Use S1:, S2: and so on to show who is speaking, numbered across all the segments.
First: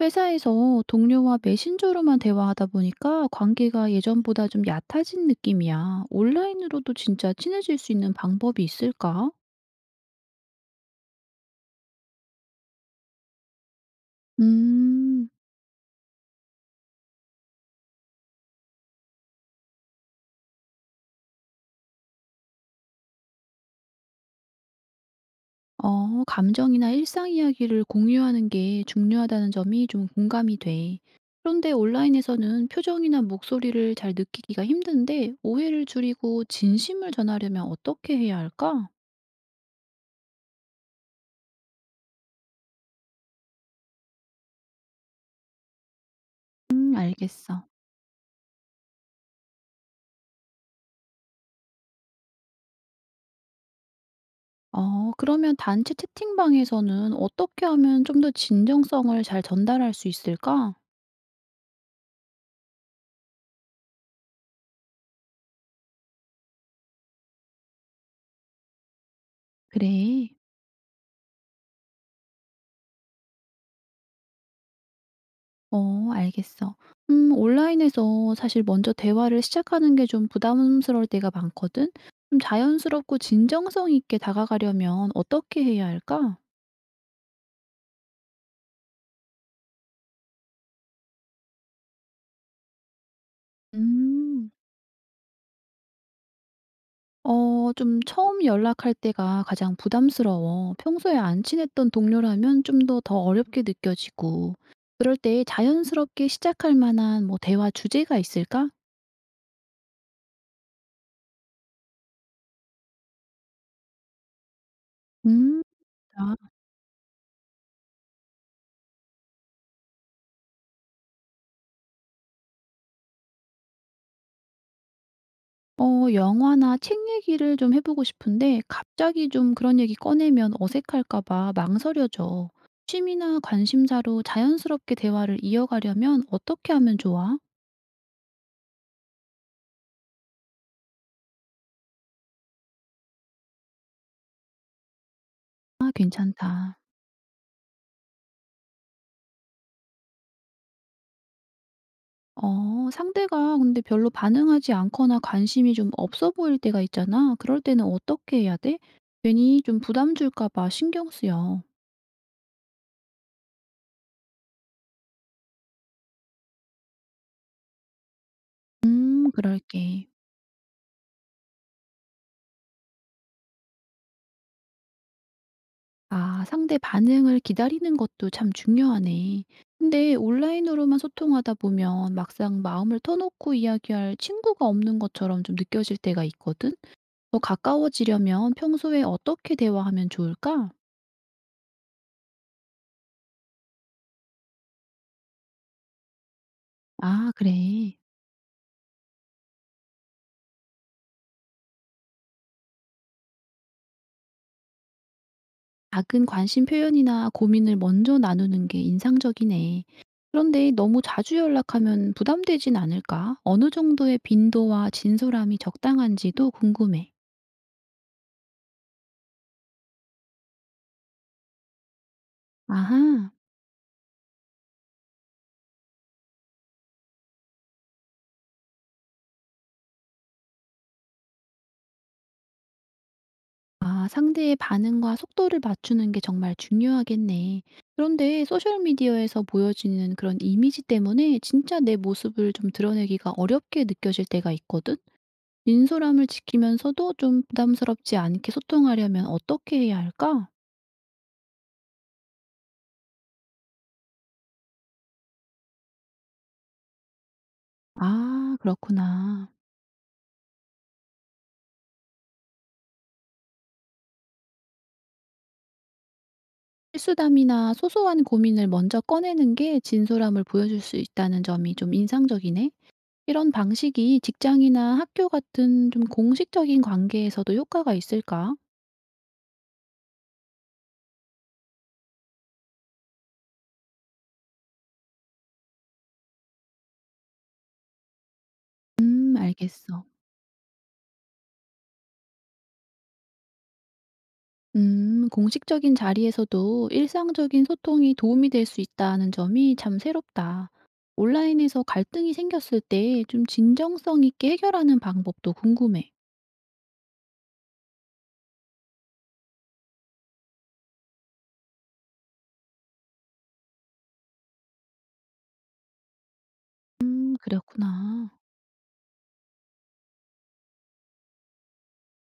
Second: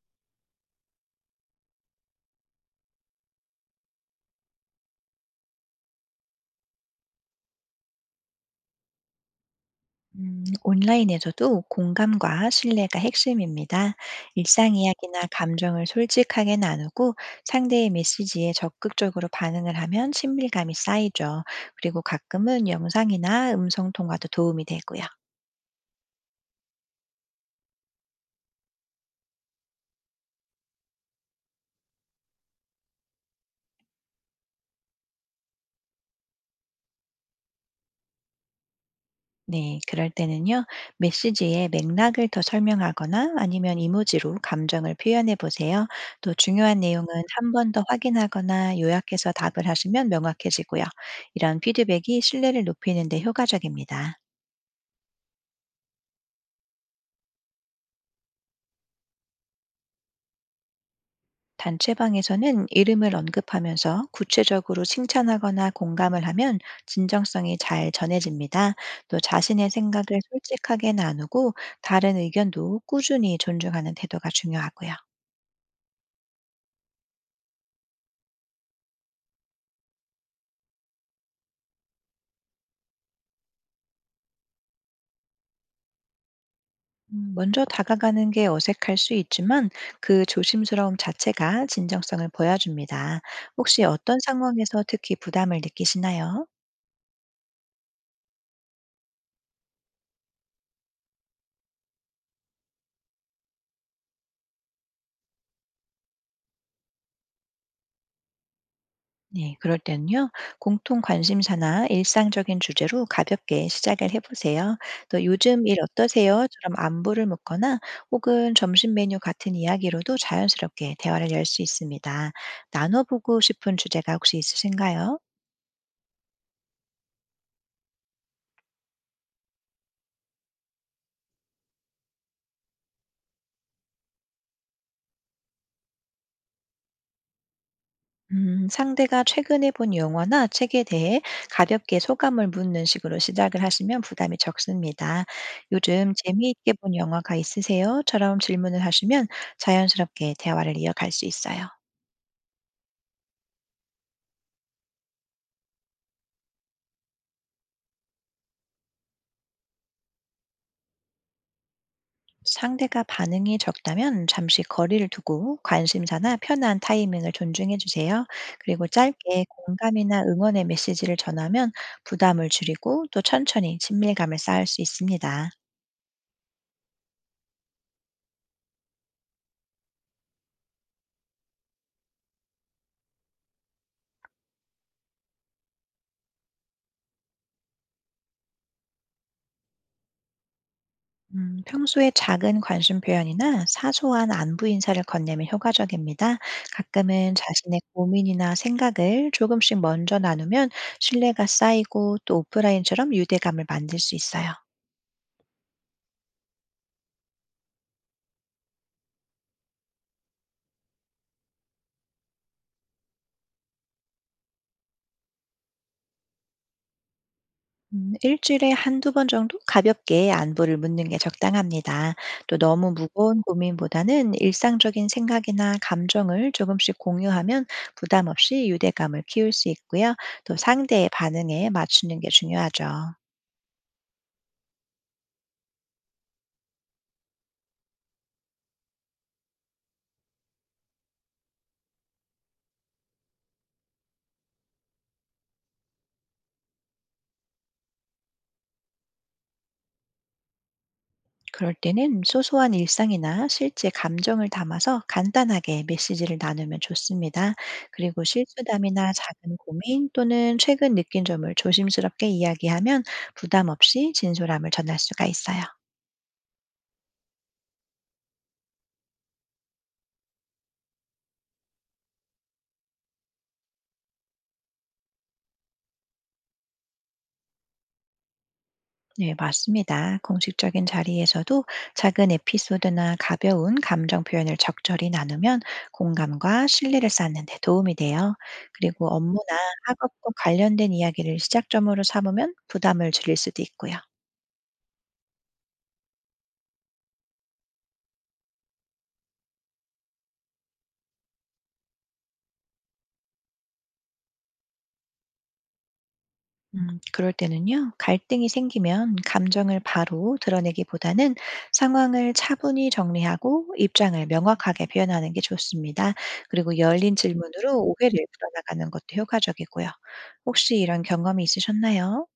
S1: 회사에서 동료와 메신저로만 대화하다 보니까 관계가 예전보다 좀 얕아진 느낌이야. 온라인으로도 진짜 친해질 수 있는 방법이 있을까?
S2: 온라인에서도 공감과 신뢰가 핵심입니다. 일상 이야기나
S1: 음,
S2: 감정을 솔직하게 나누고 상대의 메시지에 적극적으로 반응을 하면 친밀감이 쌓이죠. 그리고 가끔은 영상이나 음성 통화도 도움이 되고요.
S1: 감정이나 일상 이야기를 공유하는 게 중요하다는 점이 좀 공감이 돼. 그런데 온라인에서는 표정이나 목소리를 잘 느끼기가 힘든데, 오해를 줄이고 진심을 전하려면 어떻게 해야 할까?
S2: 네, 그럴 때는요, 메시지의 맥락을 더 설명하거나 아니면 이모지로 감정을 표현해 보세요. 또 중요한 내용은 한
S1: 알겠어.
S2: 번 더 확인하거나 요약해서 답을 하시면 명확해지고요. 이런 피드백이 신뢰를 높이는 데 효과적입니다.
S1: 그러면 단체 채팅방에서는 어떻게 하면 좀 더 진정성을 잘 전달할 수 있을까?
S2: 단체방에서는 이름을 언급하면서 구체적으로 칭찬하거나 공감을 하면 진정성이 잘 전해집니다. 또 자신의 생각을
S1: 그래.
S2: 솔직하게 나누고 다른 의견도 꾸준히 존중하는 태도가 중요하고요.
S1: 알겠어. 온라인에서 사실 먼저 대화를 시작하는 게 좀 부담스러울 때가 많거든. 좀 자연스럽고 진정성 있게 다가가려면 어떻게 해야 할까?
S2: 먼저 다가가는 게 어색할 수 있지만 그 조심스러움 자체가 진정성을 보여줍니다. 혹시 어떤
S1: 음.
S2: 상황에서 특히 부담을 느끼시나요?
S1: 좀 처음 연락할 때가 가장 부담스러워. 평소에 안 친했던 동료라면 좀 더 어렵게 느껴지고. 그럴 때 자연스럽게 시작할 만한 뭐 대화 주제가 있을까?
S2: 네, 그럴 때는요, 공통 관심사나 일상적인 주제로 가볍게 시작을 해보세요. 또
S1: 음,
S2: 요즘 일
S1: 아.
S2: 어떠세요?처럼 안부를 묻거나 혹은 점심 메뉴 같은 이야기로도 자연스럽게 대화를 열 수 있습니다. 나눠보고 싶은 주제가 혹시 있으신가요?
S1: 영화나 책 얘기를 좀 해 보고 싶은데 갑자기 좀 그런 얘기 꺼내면 어색할까 봐 망설여져. 취미나 관심사로 자연스럽게 대화를 이어가려면 어떻게 하면 좋아?
S2: 상대가 최근에 본 영화나 책에 대해 가볍게 소감을 묻는 식으로 시작을 하시면 부담이 적습니다.
S1: 아,
S2: 요즘 재미있게
S1: 괜찮다.
S2: 본 영화가 있으세요?처럼 질문을 하시면 자연스럽게 대화를 이어갈 수 있어요.
S1: 상대가 근데 별로 반응하지 않거나 관심이 좀 없어 보일 때가 있잖아. 그럴 때는 어떻게 해야 돼? 괜히 좀 부담 줄까 봐 신경 쓰여.
S2: 상대가 반응이 적다면 잠시 거리를 두고 관심사나 편한 타이밍을 존중해 주세요. 그리고 짧게
S1: 그럴게.
S2: 공감이나 응원의 메시지를 전하면 부담을 줄이고 또 천천히 친밀감을 쌓을 수 있습니다.
S1: 아, 상대 반응을 기다리는 것도 참 중요하네. 근데 온라인으로만 소통하다 보면 막상 마음을 터놓고 이야기할 친구가 없는 것처럼 좀 느껴질 때가 있거든. 더 가까워지려면 평소에 어떻게 대화하면 좋을까?
S2: 평소에 작은 관심 표현이나 사소한 안부 인사를 건네면 효과적입니다.
S1: 아,
S2: 가끔은 자신의
S1: 그래.
S2: 고민이나 생각을 조금씩 먼저 나누면 신뢰가 쌓이고 또 오프라인처럼 유대감을 만들 수 있어요.
S1: 작은 관심 표현이나 고민을 먼저 나누는 게 인상적이네. 그런데 너무 자주 연락하면 부담되진 않을까? 어느 정도의 빈도와 진솔함이 적당한지도 궁금해.
S2: 일주일에 한두 번 정도 가볍게 안부를 묻는 게 적당합니다. 또 너무
S1: 아하.
S2: 무거운 고민보다는 일상적인 생각이나 감정을 조금씩 공유하면 부담 없이 유대감을 키울 수 있고요. 또 상대의 반응에 맞추는 게 중요하죠.
S1: 아, 상대의 반응과 속도를 맞추는 게 정말 중요하겠네. 그런데 소셜미디어에서 보여지는 그런 이미지 때문에 진짜 내 모습을 좀 드러내기가 어렵게 느껴질 때가 있거든? 진솔함을 지키면서도 좀 부담스럽지 않게 소통하려면 어떻게 해야 할까?
S2: 그럴 때는 소소한 일상이나 실제 감정을 담아서 간단하게 메시지를 나누면 좋습니다. 그리고
S1: 아,
S2: 실수담이나
S1: 그렇구나.
S2: 작은 고민 또는 최근 느낀 점을 조심스럽게 이야기하면 부담 없이 진솔함을 전할 수가 있어요.
S1: 실수담이나 소소한 고민을 먼저 꺼내는 게 진솔함을 보여줄 수 있다는 점이 좀 인상적이네. 이런 방식이 직장이나 학교 같은 좀 공식적인 관계에서도 효과가 있을까?
S2: 네, 맞습니다. 공식적인 자리에서도 작은 에피소드나 가벼운 감정 표현을 적절히 나누면 공감과 신뢰를 쌓는 데 도움이 돼요. 그리고 업무나
S1: 알겠어.
S2: 학업과 관련된 이야기를 시작점으로 삼으면 부담을 줄일 수도 있고요.
S1: 공식적인 자리에서도 일상적인 소통이 도움이 될 수 있다는 점이 참 새롭다. 온라인에서 갈등이 생겼을 때 좀 진정성 있게 해결하는 방법도 궁금해.
S2: 그럴 때는요, 갈등이 생기면 감정을 바로 드러내기보다는 상황을 차분히 정리하고 입장을 명확하게 표현하는 게 좋습니다. 그리고 열린 질문으로 오해를
S1: 그렇구나.
S2: 풀어나가는 것도 효과적이고요. 혹시 이런 경험이 있으셨나요?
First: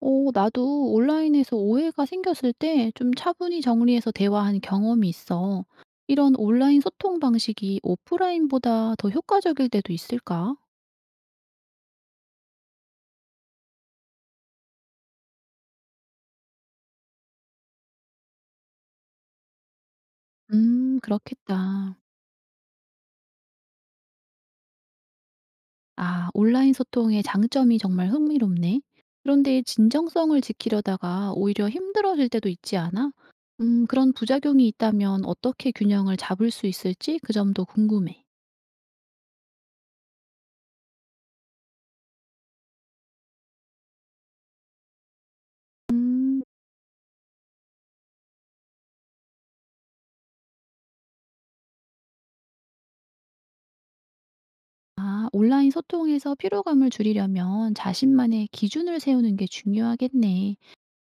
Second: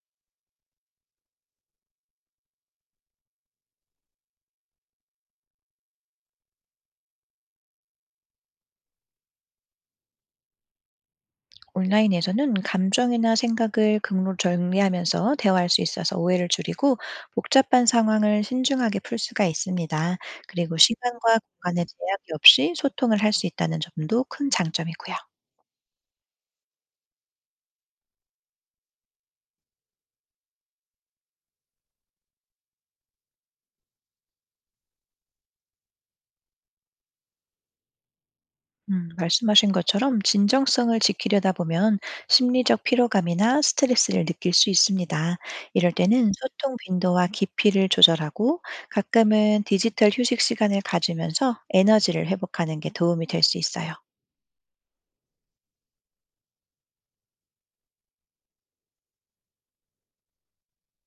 S1: 나도 온라인에서 오해가 생겼을 때 좀 차분히 정리해서 대화한 경험이 있어. 이런 온라인 소통 방식이 오프라인보다 더 효과적일 때도 있을까?
S2: 온라인에서는 감정이나 생각을 극로 정리하면서 대화할 수 있어서 오해를 줄이고 복잡한 상황을 신중하게 풀 수가 있습니다. 그리고 시간과 공간의
S1: 그렇겠다.
S2: 제약이 없이 소통을 할 수 있다는 점도 큰 장점이고요.
S1: 아, 온라인 소통의 장점이 정말 흥미롭네. 그런데 진정성을 지키려다가 오히려 힘들어질 때도 있지 않아? 그런 부작용이 있다면 어떻게 균형을 잡을 수 있을지 그 점도 궁금해.
S2: 말씀하신 것처럼 진정성을 지키려다 보면 심리적 피로감이나 스트레스를 느낄 수 있습니다. 이럴 때는
S1: 음.
S2: 소통 빈도와 깊이를 조절하고 가끔은 디지털 휴식 시간을 가지면서 에너지를 회복하는 게 도움이 될 수 있어요.
S1: 아, 온라인 소통에서 피로감을 줄이려면 자신만의 기준을 세우는 게 중요하겠네.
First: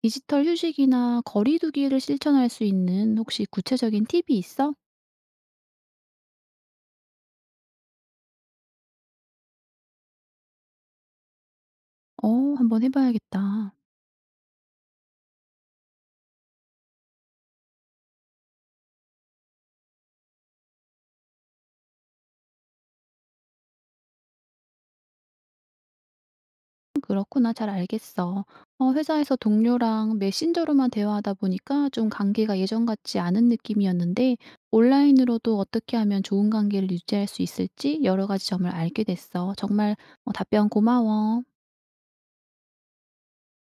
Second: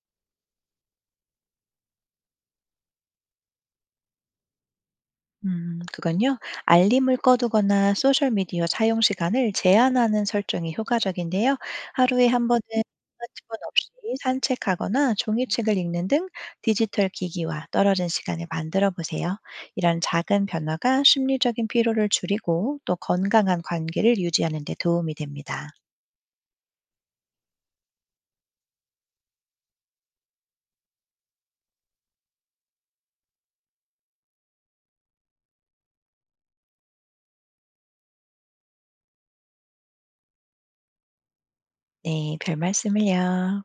S1: 디지털 휴식이나 거리두기를 실천할 수 있는 혹시 구체적인 팁이 있어?
S2: 그건요. 알림을 꺼두거나 소셜미디어 사용 시간을 제한하는 설정이 효과적인데요. 하루에 한
S1: 어,
S2: 번은
S1: 한번
S2: 스마트폰
S1: 해봐야겠다.
S2: 없이 산책하거나 종이책을 읽는 등 디지털 기기와 떨어진 시간을 만들어 보세요. 이런 작은 변화가 심리적인 피로를 줄이고 또 건강한 관계를 유지하는 데 도움이 됩니다.
S1: 그렇구나. 잘 알겠어. 회사에서 동료랑 메신저로만 대화하다 보니까 좀 관계가 예전 같지 않은 느낌이었는데 온라인으로도 어떻게 하면 좋은 관계를 유지할 수 있을지 여러 가지 점을 알게 됐어. 정말 답변 고마워.
S2: 네, 별 말씀을요.